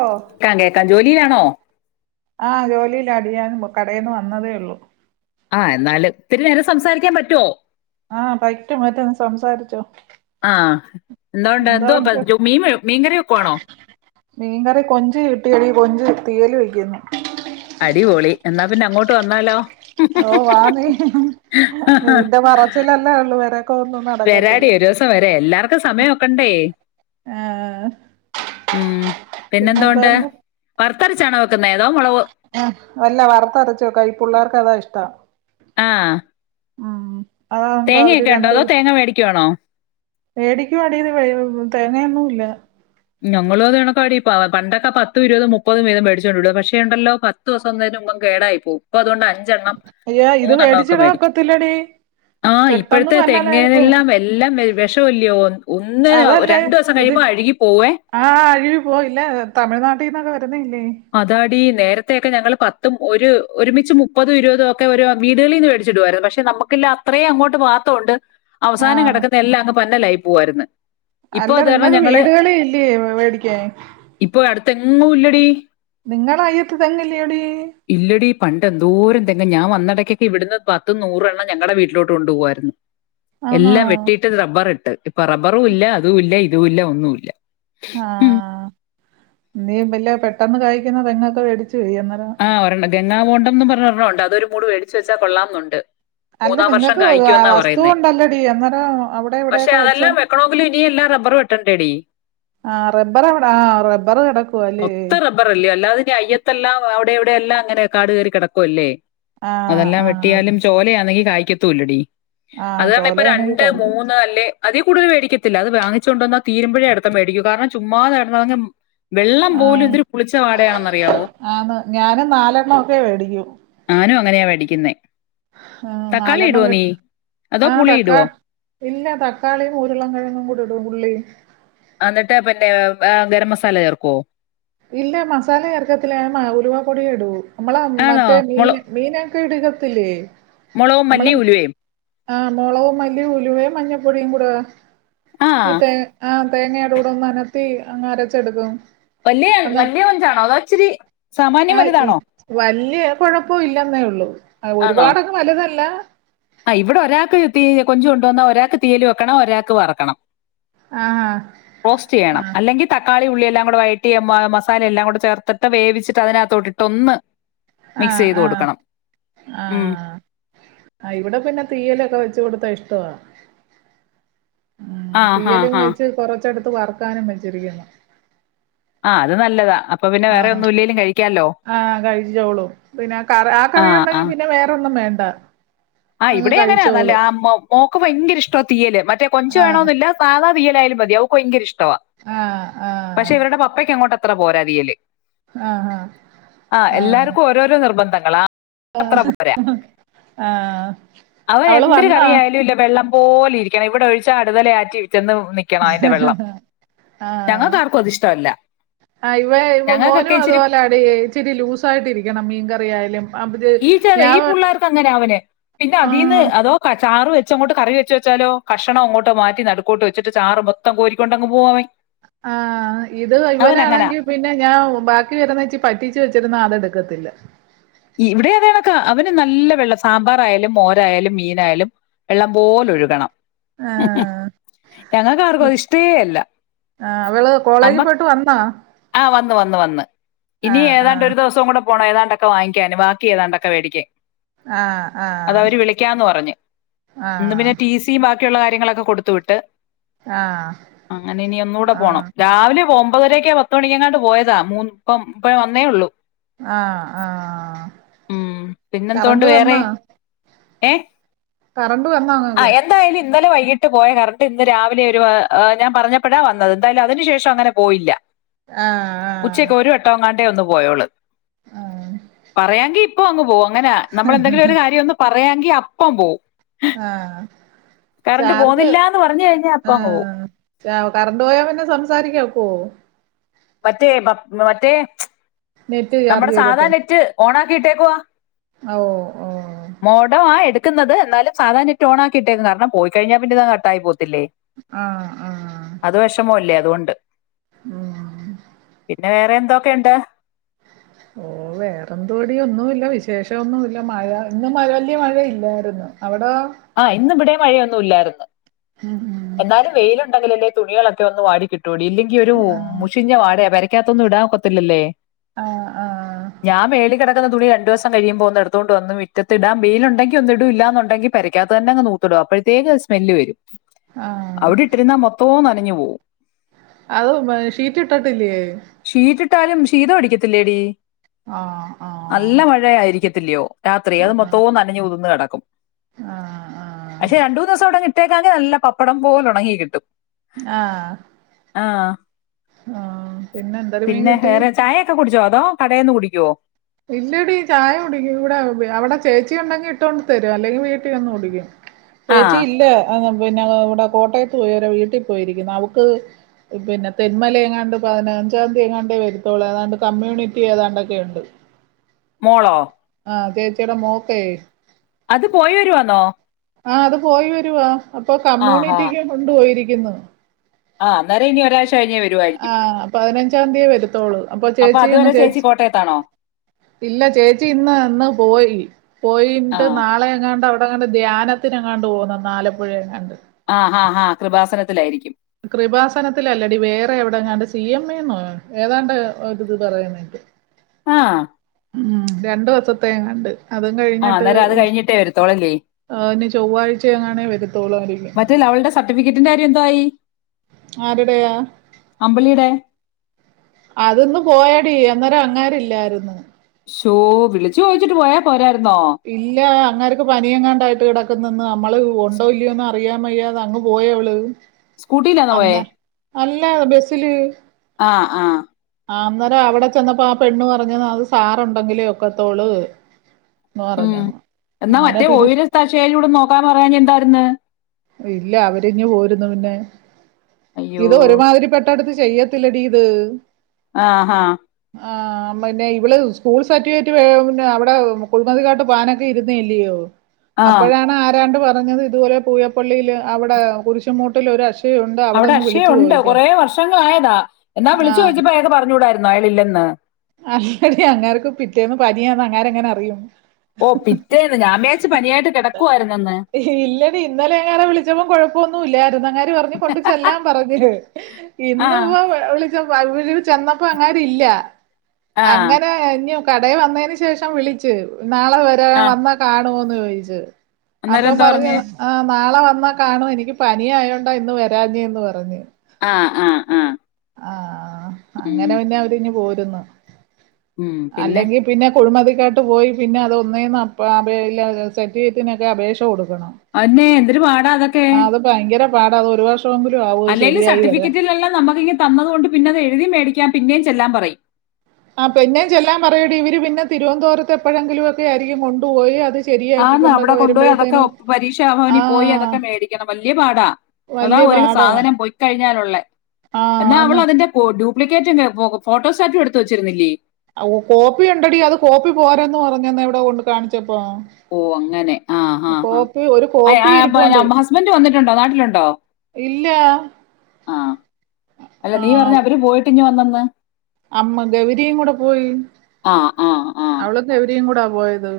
ഓ കേക്കാം കേക്കാം ജോലിയാണോ ആം ജോലില്ല അത് ഞാന് കടെന്ന് വന്നതേ ഉള്ളു ആ എന്നാല് ഇത്തിരി നേരെം സംസാരിക്കാൻ പറ്റുവോ ആഹ പറ്റും പറ്റും സംസാരിച്ചോ എന്തോണ്ട് എന്തോ അപ്പ മീ മീൻ കറി വെക്കു മീൻകറി കൊഞ്ചു കിട്ടിയടി കൊഞ്ച് തീയല് വെക്കുന്നു അടിപൊളി എന്നാ പിന്നങ്ങോട്ട് വന്നാലോ ഓ വാ നീ നീന്റെ പറച്ചിലല്ലേ ഉള്ളൂ വരാ വരാടി ഒരു ദിവസം വരെ എല്ലാർക്കും സമയം ഒക്കണ്ടേ ആഹ ഉം പിന്നെന്തോണ്ട് വറുത്തരച്ചണോ വേ ആ അല്ല വറുത്ത അരച്ചു വെക്കുവ ഈ പുള്ളേർക്ക് അതാ ഇഷ്ടം ആഹ ഉം അതാകുമ്പോ അവര് രണ്ടു അതോ തേങ്ങ മേടിക്കുവാണോ മേടിക്കുവാടി ഇ തേങ്ങയൊന്നും ഇല്ല ഞങ്ങളും അതെ കണക്കാടി പണ്ടൊക്കെ പത്തും ഇരുപതും മുപ്പതും വീതം മേടിച്ചോണ്ടിടും പക്ഷേ ഉണ്ടല്ലോ പത്ത് ദിവസതേനും വൻ കേടായി പോകും ഇപ്പോ അതുകൊണ്ട് അഞ്ചെണ്ണം അയ്യോ ഇത് മൂന്നെണ്ണംഒക്കെ മേടിച്ചിടാൻ മേടിക്കും ഒക്കത്തില്ലടി ആ പെട്ടെന്ന് ഇപ്പോഴത്തെ പന്നലായി പോവും തെങ്ങേലെല്ലാം എല്ലാം വെ വെഷവല്ലയോ ഒന്ന് രണ്ടു ദിവസം കഴിയുമ്പോ അഴുകി പോകും ആ അഴുകി പോകും ഇല്ലേ തമിഴ്നാട്ടിന്നൊക്കെ വരുന്നല്ലേ അതാടി നേരത്തെയൊക്കെ ഞങ്ങള് പത്തും ഒരു ഒരുമിച്ച് മുപ്പതും ഇരുപതുവൊക്കെ ഒരൊ വീടുകളിന്ന് മേടിച്ചിടുവാരുന്നു പക്ഷെ നമുക്കി ഇല്ല. അത്രയും അങ്ങോട്ട് പാത്തുണ്ട് അവസാനം ആഹ് കിടക്കുന്ന എല്ലാം അങ്ങ് പന്നലായി പോവയിരുന്ന് അല്ല നിങ്ങക്ക് വീടുകളീല്ലേ മേടിക്കാൻ തെങ്ങും ഇല്ലടി നിങ്ങള അയ്യത്ത് തെങ്ങില്ലേടി ഇല്ലടി പണ്ട് എന്തോരം തെ അല്ല ഞാൻ വന്നിടെക്ക് ഇവിടുന്ന് പത്ത് നൂറ് എണ്ണം ഞങ്ങട വീട്ടിലോട്ട് കൊണ്ട് പോകുവായിരുന്നു ആന്നോ എല്ലാം വെട്ടിട്ട് റബ്ബർ ഇട്ട് ഇപ്പൊ റബ്ബറും ഇല്ല അതും ഇല്ല ഇതും ഇല്ല ഒന്നുല്ല ആഹ് നീ വല്ല പെട്ടെന്ന് കായ്ക്കുന്ന തെങ്ങൊക്കെ മേടിച്ച [unintelligible] അന്നേരം ഗങ്ങാവോണ്ടംന്ന് പറഞ്ഞ ഒരെണ്ണണ്ട് അതൊരു കൂട് വേടിച്ച് വെച്ചാ കൊള്ളാംന്നുണ്ട് അല്ല മൂന്നാം വർഷം നിങ്ങക്ക് കായിക്കും എന്നാ വസ്തു പറയുന്നേ ഉണ്ടല്ലടി അന്നേരം അവിടെ പക്ഷേ ഇവിടെയൊക്കെ വെച്ച അതെല്ലാം വെക്കണമെങ്കിലും ഇനിയ എല്ലാം റബ്ബർ വെട്ടെ ആഹ് റബ്ബർ എവിടെ ആഹ് റബ്ബർ കിടക്കുവ അല്ലേ മൊത്തം റബ്ബറല്ലേോ അല്ലാതിന്റെ അയ്യത്തെല്ലാം പ്പൊ അവിടെവിടെ എല്ലാം അങ്ങനെ കാട് കയറി കിടക്കുവല്ലേ ആഹ് അതെല്ലാം ആഹ് വെട്ടിയാലും ചോലയാണെങ്കിൽ കായ്ക്കത്തൂല്ലടി ആഹ് അത് നമ്മ ഇപ്പ ചോലയാണെങ്കി രണ്ട് കായ്ക്കും മൂന്ന് അല്ലെ അതേ കൂടുതൽ വേടിക്കത്തില്ല അത് വാങ്ങിച്ചു കൊണ്ടുവന്നാ തീരുമ്പഴേ അടുത്തത് മേടിക്കു കാരണം ചുമ്മാ അങ്ങ് വെള്ളം പോലും ആഹ് എന്തൊരു പുളിച്ച വാടയാണെന്നറിയാവോ ആന്ന് ഞാനും നാലെണ്ണ ഒക്കെ മേടിക്കൂ ഇന്നെ ഉം നാലണ്ണം വേ അതോ ആഹ് പുളി തക്കാ ഇടുവോ ഇല്ല തക്കാളിയും ഉരുള കിഴങ്ങും കൂടി ഇടും ഉള്ളി എന്നിട്ട് പിന്നെ ഏ ഗരം മസാല ചേർക്കോ ഇല്ല മസാല ചേർക്കത്തില്ല ഞാ ഉലുവ പൊടി ഇടൂ നമ്മള ആണോ മറ്റേ മീൻ മീന് കിടുകത്തില്ലേ? മുളവും മല്ലി ഉലുവയും ആ മുളകും മല്ലി ഉലുവയും മഞ്ഞപ്പൊടിയും കൂടെ ആഹ് തേങ്ങയുടെ കൂടെന്ന് നനത്തി അങ്ങ അരച്ചെടുക്കും വലിയ വലിയ കൊഞ്ചാണോ അതോ ഇച്ചിരി സാമാന്യം ആഹ വലുതാണോ വലിയ കൊഴപ്പോ ഇല്ലെന്നേ ഉള്ളു ആണോ ഒരുപാടങ്ങു വലുതല്ല. ആ ഇവിടെ ഒരാൾക്ക് തീ കൊഞ്ച് കൊണ്ട വന്നാ ഒരാൾക്ക് തീയൽ വെക്കണം ഒരാൾക്ക് വറക്കണം ആഹ് റോസ്റ്റ് ചെയണം അല്ലെങ്കിൽ ത - തക്കാളി ഉള്ളിയെല്ലാം കൂടെ വയറ്റി മസാല എല്ലാം കൂടെ ചേർത്തിട്ട് വേവിച്ചട്ട് തിനകത്തോട്ടിട്ട് ഒന്ന് ആ മിക്സ് ചെയ്ത് കൊടുക്കണം ആ ഉം ആ ഇവിടെ പിന്നെ തീയലൊക്കെ വെച്ച് കൊടുത്താ ഇഷ്ടവാ ആ ഹാ തീയലും ഹാ വെച്ച് കൊറച്ചത്ത് വറക്കാനും ചെറിയതാ ആ അത് നല്ലതാ അപ്പൊ പിന്നെ വേറെ ഒന്നും ഇല്ലെലും കഴിക്ക ആ കഴിച്ചോളും പിന്നെ ക ആ കറിയുണ്ടെങ്കി പിന്നെ വേറെന്നും വേണ്ട ആ അങ്ങ് ഇവിടെ അങ്ങനെയാ കഴിച്ചോളും ആ മോക്ക് ഭയങ്കര ഇഷ്ട തീയല് മറ്റേ കൊഞ്ച് ആഹ് വേണമന്നില്ല സാധാ- തീയലായാലും മതി അവക്ക് ഭയങ്കര ഇഷ്ടവ ആഹ് ആഹ് പക്ഷെ ഇവരുടെ പപ്പയ്ക്ക് അങ്ങോട്ട് അത്ര പോരാ തിയല് ആഹ് ആ എല്ലാവർക്കും ഓരോരോ നിർബന്ധങ്ങള ആ ആ അവൻ എന്തര കറിയായാലും ഇല്ല വെള്ളം പോലെ ഇരിക്കണം ഇവിടെ ഒഴിച്ച അടുതലെ ആറ്റി വിട്ട ആ ആ ഞങ്ങൾക്ക് ആർക്കും അത് ഇഷ്ടമല്ല ആ ഇവ ഞങ്ങൾക്കൊക്കെ മോനും ഇച്ചിരി അതുപോലെ ആടി ഇച്ചിരി ലൂസായിട്ടിരിക്കണം മീൻ കറി ആയാലും അത് ഈ ചെറ ഞാൻ ഈ പിള്ളേർക്ക് അങ്ങനെ അവൻ പിന്നെ അതീന്ന് ആഹ് അതോ ക ചാറ് വെച് അച്ചങ്ങോട്ട് കറി വെച്ച വെച്ചാലോ കഷ്ണംങ്ങോട്ടോ മാറ്റി വച്ചിട്ട് ചാർ മൊത്തം കോരിക്കൊണ്ടങ്ങു പോകുവൻ ആ ഇത് ഇവനാണെങ്കി പിന്നെ ഞാൻ ബാക്കി വരുന്നച്ചി പറ്റീച്ച് വെച്ചിരുന്ന അതെടു ക്കത്തില്ല ഇവിടെ അതണക്ക അവന് നല്ല വെള്ളം സാമ്പാറയാലും മോരായാലും മീനായാലും വെള്ളം പോലെ ഒഴുകണം ആ ഞങ്ങൾക്കാർക്കും അത് ഇഷ്ടേ അല്ല ആ അവള് കോളേജിൽ അമ്മ പോയിട്ട് വന്നാ ആ വന്ന് വന്ന് വന്ന് ആ ഇനി ആ ഏതാണ്ട് ഒരു ദിവസം കൂടെ പോണം ഏതാണ്ടൊക്ക വാങ്ങാാന് ബാക്കി ഏതാണ്ടൊക്കെേടിക്കൻ ആ ആ അത അവര് വിളിക്കാന്ന് പറഞ്ഞഞ് ആ ഇന്ന് പിന്നെ ടി സിയ ബാക്കി കാര്യങ്ങളൊക്കെ കൊടുത്ത വിട്ട് ആ അങ്ങനെ ഇനി ഒന്ന കൂടെ പോണം ആ രാവിലെ പോകുമ്പോ മുപ്പമ്പതരക്കെ പത്ത മണി എങ്ങാട്ട് പോയതാ മൂ ഇപ്പം ഇ വന്നേ ഉള്ളൂ ആ ആ ഉം പിന്നെന്തോണ്ട് കറണ്ട് വേറെ വന്നോ ഏ ആ അങ്ങക്ക് എന്തായാലും ഇന്നലെ വൈ കിട്ട് പോയ കറണ്ട് ഇന്ന് രാവിലെ ഒരു ഞാൻ പറഞ്ഞപ്പെടാൻ വന്നത് എന്തായാലും അതിനു ശേഷം അങ്ങനെ പോയില്ല ആ ആ ഉച്ചക്ക് ഒരു വട്ടംങ്ങാണ്ടേ ഒന്ന് പോയോുള്ളു ആ പറയാങ്കി അപ്പ അങ്ങ് പോകും അങ്ങനെ നമ്മളെന്തെങ്കിലും ഒരു കാര്യം ഒന്ന് പറയാെങ്കി അപ്പം പോവും ആ കറണ്ട് ചാർജ് പോന്നില്ലന്ന് പറഞ്ഞു കഴിഞ്ഞാ അപ്പ ആ അങ്ങ് പോവും കറണ്ട് പോയാ പിന്നെ സംസാരിക്കക്കോ മറ്റേ മറ്റേ നെറ്റ് ചാർജ് നമ്മുടെ സാധാ ചെയ്തിട്ട് നെറ്റ് ഓണ ആക്കിയിട്ടേക്കവാ ഓ ഓ ക്ക്ന്നത് എന്നാലും സാധാരയട്ട ഓ ആട്ടേക്ക കാര പോയി കഴിഞ്ഞാ പിന്നി കട്ടായി പോവും ആ ആ അത് വിഷമോ അല്ലേ അതുകൊണ്ട് ഉം പിന്നെ വേറെ എന്തൊക്കെുണ്ട് ഓ വേറെന്തോടിയ ഒന്നുമല്ല വിശേഷംന്നുമ ഇല്ല മഴ ഇന്ന് മ വലിയ മഴ ഇല്ലായിരുന്നു ആ ഇന്ന ഇവിടെ മഴയൊന്നും ഇല്ലായിന്ന് ഉം ഉം എന്നാലും വെയില ഉണ്ടെങ്കിലല്ലേ തുണികളൊക്കെ വന്ന് വാട കിട്ടൂടി ഇല്ലെങ്കിൽ ഒരു മുഷിഞ്ഞ വാട വരയ്ക്കാത്തൊന്നും ഇടാൻ കൊത്തില്ലല്ലേ ആ ആ ഞാൻ മേല കിടക്കുന്ന തുണിയ രണ്ട് ദിവസം കഴിയുമ്പൊ ഒന്ന് എടുത്തോണ്ട് വന്ന് മിറ്റത്തിടാൻ വെയിലുണ്ടങ്കി ഒന്നിടു ഇല്ലാന്നുണ്ടെങ്കി പരക്കാത്ത തന്നെ അങ് നൂത്ത്ടും അപ്പഴത്തേക്ക് അത് സ്മെല് വരും ആഹ് ത്തോ നനഞ്ഞു പോവും അത് ഷീറ്റ് ഇട്ടിട്ടില്ലയേ ഷീറ്റ് ഇട്ടാലും ശീതം അടിക്കത്തില്ലേടി ആഹ് ആഹ് ഇല്ലിയോ രാത്രി അത് ആഹ് മൊത്തോം നനഞ്ഞ് കുതിർന്ന് കടക്കും ആഹ് ആഹ് പക്ഷെ രണ്ട് മൂന്ന് ദിവസം അവടങ്ങി ഇട്ടേക്കാങ്കി നല്ല പപ്പടം പോല ഉണങ്ങി കിട്ടും ആഹ് ആഹ് ആഹ് പിന്നെ എന്തൊരു മീൻ പിന്നെ കിട്ടി വേറെ ചായ ഒക്കെ കുടിച്ചോ അതോ കടേന്ന് കുടിക്കുവോ ഇല്ലടി ചായ കുടിക്കും ഇവിടെ അവിടെ ചേച്ചി ഉണ്ടെങ്കി ഇട്ടോണ്ട് തരും അല്ലെങ്കി വീട്ടി വന്ന് കുടിക്കും ആ ചേച്ചി ഇല്ല പിന്നെ ഇവിടെ കോട്ടയത്ത് പോയി അവരെ വീട്ടീ പോയിരിക്കുന്നു അവക്ക് പിന്നെ തെന്മല എങ്ങാണ്ട് പതിനഞ്ചാം തീയതി എങ്ങാണ്ടേ വരുത്തോളൂ ഏാണ്ട് കമ്മ്യൂണിറ്റി ഏതാണ്ട്ക്കെയ ഉണ്ട് മോളോ ആഹ് ചേച്ചിയടെ മോക്കേ അത് പോയി വരുവാന്നോ ആ അത് പോയി വരുവാ അപ്പൊ ആ കമ്മ്യൂണിറ്റിക്ക് കൊണ്ട് പോയിരിക്കുന്നു ആഹ് അന്നേരം ഇനി ഒരാഴ് ആഹ് പതിനഞ്ചാം തീയേ വരുത്തോളൂ അപ്പൊ ചേച്ചി അങ്ങ് ചേച്ചി ഇല്ല ചേച്ചി ഇന്ന് അന്ന് പോയി ആ പോയിട്ട് നാളെ എങ്ങാണ്ട് അവ ടങ്ങാണ്ട് ധ്യാനത്തിനങ്ങാണ്ട് പോവുന്ന ന്ന് ആലപ്പുഴ എങ്ങാണ്ട് ആ ഹാ ഹാ കൃപാസനത്തിലായിരിക്കും കൃപാസനത്തിലല്ലടി വേറെ എവിടെങ്ങാണ്ട് സ് സി എം എന്നോ ഏതാണ്ട് ഒരു ഇത് പറയുന്നേട്ടു ആഹ് ഉം രണ്ട് ദിവസത്തേങ്ങണ്ട് അതും ആ കഴിഞ്ഞിട്ട് അന്നേരം അത് കഴിഞ്ഞിട്ടേ വരത്തോളല്ലേ അ ഇനി ചൊവ്വാഴ്ച എങ്ങാണേ വരത്തോളു അറിയില്ല മറ്റേ അവളുടെ സർട്ടിഫിക്കറ്റിന്റെ കാര്യം എന്തായി ആരടയാ അമ്പിളിയുടെ അത് ന്ന് പോയ ടീ അന്നേരം അങ്ങേര്ല്ലാരുന്നു ചോ ഇല്ല അങ്ങേർക്ക് പനിയെങ്ങാണ്ടായിട്ട് കെടക്ക്ന്ന് ഇന്ന് നമ്മള് ഉണ്ടോ ഇല്ലയോന്ന് അറിയാൻ വയ്യാത അങ് പോയ അവള് സ്കൂട്ടിയിലാണോ പോയേ അന്താ അല്ല ബസില് ആ ആ ആ അന്നേരം അവിടെ ചെന്നപ്പോ ആ പെണ്ണ് പറഞ്ഞത് അത് സാറുണ്ടെങ്കിലേ ഒക്കെത്തോള് ഉം എന്നാ മറ്റേ ഓവര തശയിലൂടെ ഒന്ന് നോക്കാൻ പറയാഞ്ഞ് എന്താര്ന്ന് ഇല്ല അവരിഞ്ഞു പോരുന്നു പിന്നെ അയ്യോ ഇത് ഒരുമാതിരി പെട്ടടുത്ത് ചെയ്യത്തില്ലടീ ഇത് ആ ഹാ ആ പിന്നെ ഇവിള് സ്കൂൾ സർട്ടിഫിക്കറ്റ് വെ അവിടെ കുഴമതിക്കാട്ട് പാനൊക്കെ ഇരുന്നേ ഇല്ലയോ ആ അപ്പോഴാണ് ആരാണ്ട് പറഞ്ഞത് ഇതുപോലെ പൂയപ്പള്ളിയില് അവിടെ കുരിശമൂട്ടിൽ ഒരു അഷ് അവിടെ അക്ഷയ ഉണ്ട് കുറേ വർഷങ്ങളായതാ എന്നാ ആ വിളിച്ചു ചോയ്ച്ചപ്പോ അയാക് പറഞ്ഞൂടായിര് ന്നായില് ല്ലെന്ന് അല്ലടി അങ്ങേര്ക് പിറ്റേന്ന് പനിയാന്ന് അങ്ങേരെങ്ങനെ അറിയും ഓ പിറ്റേന്ന് ഞാവിചാര്ച്ചു പനിയായിട്ട് കിടക്കുവായിരുന്നന്ന് ഇല്ലടി ഇന്നലെ അയാളെ വിളിച്ചപ്പോം കൊഴപ്പൊന്നും ഇല്ലായിരുന്നു അങ്ങാര് പറഞ് കൊണ്ട് ചെല്ലാം പറഞ് ആ ഇന്ന്പ്പ വിളിച്ചപ്പൊ [unintelligible] ചെന്നപ്പോ അങ്ങേരില്ല ആ അങ്ങനെ ഞ് കടയിൽ വന്നതിന് ശേഷം വിളിച് നാളെ വരാ ആ വന്നാ കാണുവോന്ന് ചോദിച്ച് അപ്പൊ അന്നേരം എന്താ പറഞ്ഞേ പറഞ്ഞ്ന്ന് ആ നാളെ വന്നാ കാണും എനിക്ക് പനി ആയോണ്ടാ ഇന്ന് വരാഞ്ഞേന്ന് പറഞ്ഞ് ആ ആ ആ ആ ആ അങ്ങനെ ഉം പിന്നെ അവരിഞ് പോര്ന്ന് അല്ലെങ്കിൽ പിന്നെ കുഴ്മതി ക്കാട്ട് പോയി പിന്നെ അത് ഒന്നേന്ന് അപ്പൊ അബേ ല സർട്ടിഫിക്കറ്റിനൊക്കെ അപേക്ഷ കൊടു കണം അന്നെ എന്തൊരു പാടാ അതൊക്കെ അത് ഭയങ്കര പാട അത് ഒരു വർഷം അല്ലേല് സർട്ടിഫിക്കറ്റിലെല്ലാം നമുക്കിങ് തന്നതു കൊണ്ട് പിന്നത് എഴുതി മേടിക്കാൻ പിന്നേം ചെല്ലാൻ പറയും ആ പിന്നേം ചെല്ലാൻ പറയടി ഇവര് പിന്നെ തിരുവനന്തപുരത്ത് എപ്പോഴെങ്കിലും ഒക്കെ ആയിരിക്കും കൊണ്ടുപോയി അത് ആന്നാ അവിടെ ശരിയാക്കിക്കൊണ്ടൊക്കെ കൊണ്ടുപോയി അതൊക്കെ വരുമ്പഴത്തേനും പരീക്ഷാ ആ ഭവനി പോയി അതൊക്കെ മേടിക്കണം വല്ല്യ പാടാ അതാ വല്യ ഒര് പാടാ സാധനം പൊയിക്കഴിഞ്ഞാലുള്ളെ ആ എന്നാ അവള് ആന്ന് അതിന്റെ കൊ ടു പ്ലിക്കറ്റ്ന് പൊ ഫോട്ടോസാട്ടും എടുത്ത് വച്ചിരുന്നില്ലേ കോപ്പി ഉണ്ടടി അത് കോപ്പി പോരന്ന് പറഞ്ഞന്നാ എവിടെ കൊണ്ട് കാണിച്ചപ്പോ ഓ അങ്ങനെ ആ ആ ആ കോപ്പി ഒരു കോപ്പി [unintelligible] ഹസ്ബന്റ് വന്നിട്ടുണ്ടോ നാട്ടിലുണ്ടോ ഇല്ലാ ആ അല്ല നീ പറഞ്ഞവര് പോയിട്ട്ങ് വന്ന അമ്മ ഗൗരിയും കൂടെ പോയി ആ ആ ആ അവള് ഗൗരിയും കൂടെ പോയത്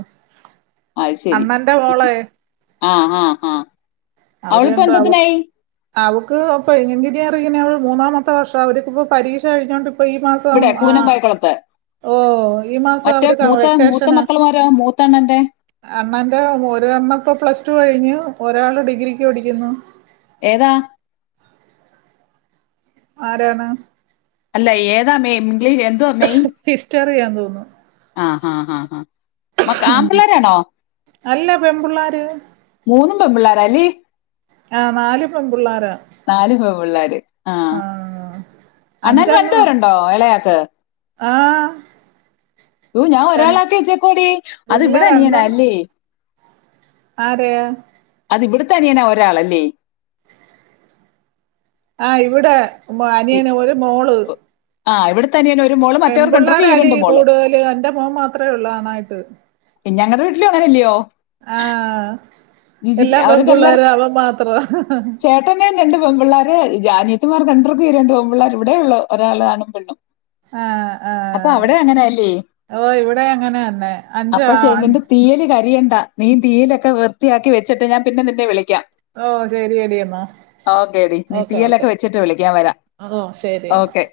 അത് ശരി അണ്ണന്റെ ഉം. മോളെ ആ ആ ആ അവര് രണ്ടും അവ അവള്പ്പന്തതിനായി അവക്ക് ഇപ്പൊ എങ്കിരിയാറിങ്ങനെ മൂന്നാമത്തെ വർഷ അവർക്ക ഇപ്പൊ പരീക്ഷ കഴിച്ചഞ്ഞുകോണ്ട് ഇവിടെ പൂനംമ്പായക്കുളത്ത് ഓ ഈ മാസം മറ്റേ അവര് മൂത്ത മൂത്ത വെക്കേഷന് മക്കളമാരോ മൂത്തണ്ണന്റെ അണ്ണന്റെ ഒരണ്ണപ്പോ പ്ലസ് ടു കഴിഞ്ഞു ഒരാള് ഡിഗ്രിക്ക് പടിക്കുന്നു ഏതാ ആരാണ് അല്ല ഏതാ മെയി ഇംഗലീ എന്തോ മെയി റിയാ തോന്നു ആ ആ ആ ആ മക്ക ആമ്പിള്ളേരാണോ അല്ല പെൺപിള്ളാര് മൂന്നും പെമ്പിള്ളാരല്ലേ ആ നാല് പെൺപിള്ളാരാ നാല് പെൺപിള്ളാര് ആ അണ്ണന് രണ്ടു അഞ്ചെണ്ണോ പേരുണ്ടോ ഇള ആ ഒ ഞാൻ ര ഒരാള ആക്കി വച്ചേക്കാടി അത് ഇല്ല ഇവിടെ യനിയൻ നാ രണ്ടെണ്ണം ല്ലേ ആരെയാ അത് ഇവിടുത്തനിയനാ ഒരാളല്ലേ ആ ഇവിടെ ഇ- അനിയനെ ഒരു മോള് ആ ഇവിട പെൺപ്പിള്ളേരാടി കൂടുതല് എന്റെ മോൻ മാത്രേ ഉള്ള് ആണായിട്ട് ഞങ്ങളടെ വീട്ടിലും അങ്ങനെയല്ലിയോ ആഹ് ജിജി എല്ലാ അവർക്കെല്ലാം പെൺപിള്ളേരും അവൻ മാത്രം ചേട്ടന് രണ്ട് പെൺപിള്ളോര് അനിയത്ത്മാർക്ക് രണ്ട്ർക്ക്കും ഈ രണ്ടു പെൺപിള്ളേര് ഇവിടെയുള്ളൂ ഒരാള് ആണും പെണ്ണും ആഹ് അപ്പൊ ആഹ് അവിടെ അങ്ങനെയല്ലേ ഓ ഇവിടെ അങ്ങനെ തന്നെ അഞ്ച് അപ്പ ശരി എന്റെ തീയല് കരിയണ് മീൻ തീയലൊക്കെ വൃത്തിയാക്കി വെച്ചട്ട് ഞാൻ പിന്നെ നിന്നെ വിളി ഓ ശരിയടി എന്നാ ഓക്കേ ടി നീ ഓക്കെ തീയലൊക്കെ ഓക്കെ വെച്ചിട്ട് വിളിക്കു ഞാൻ വരാം ഓ ശരി എന്നാ ഓക്കേ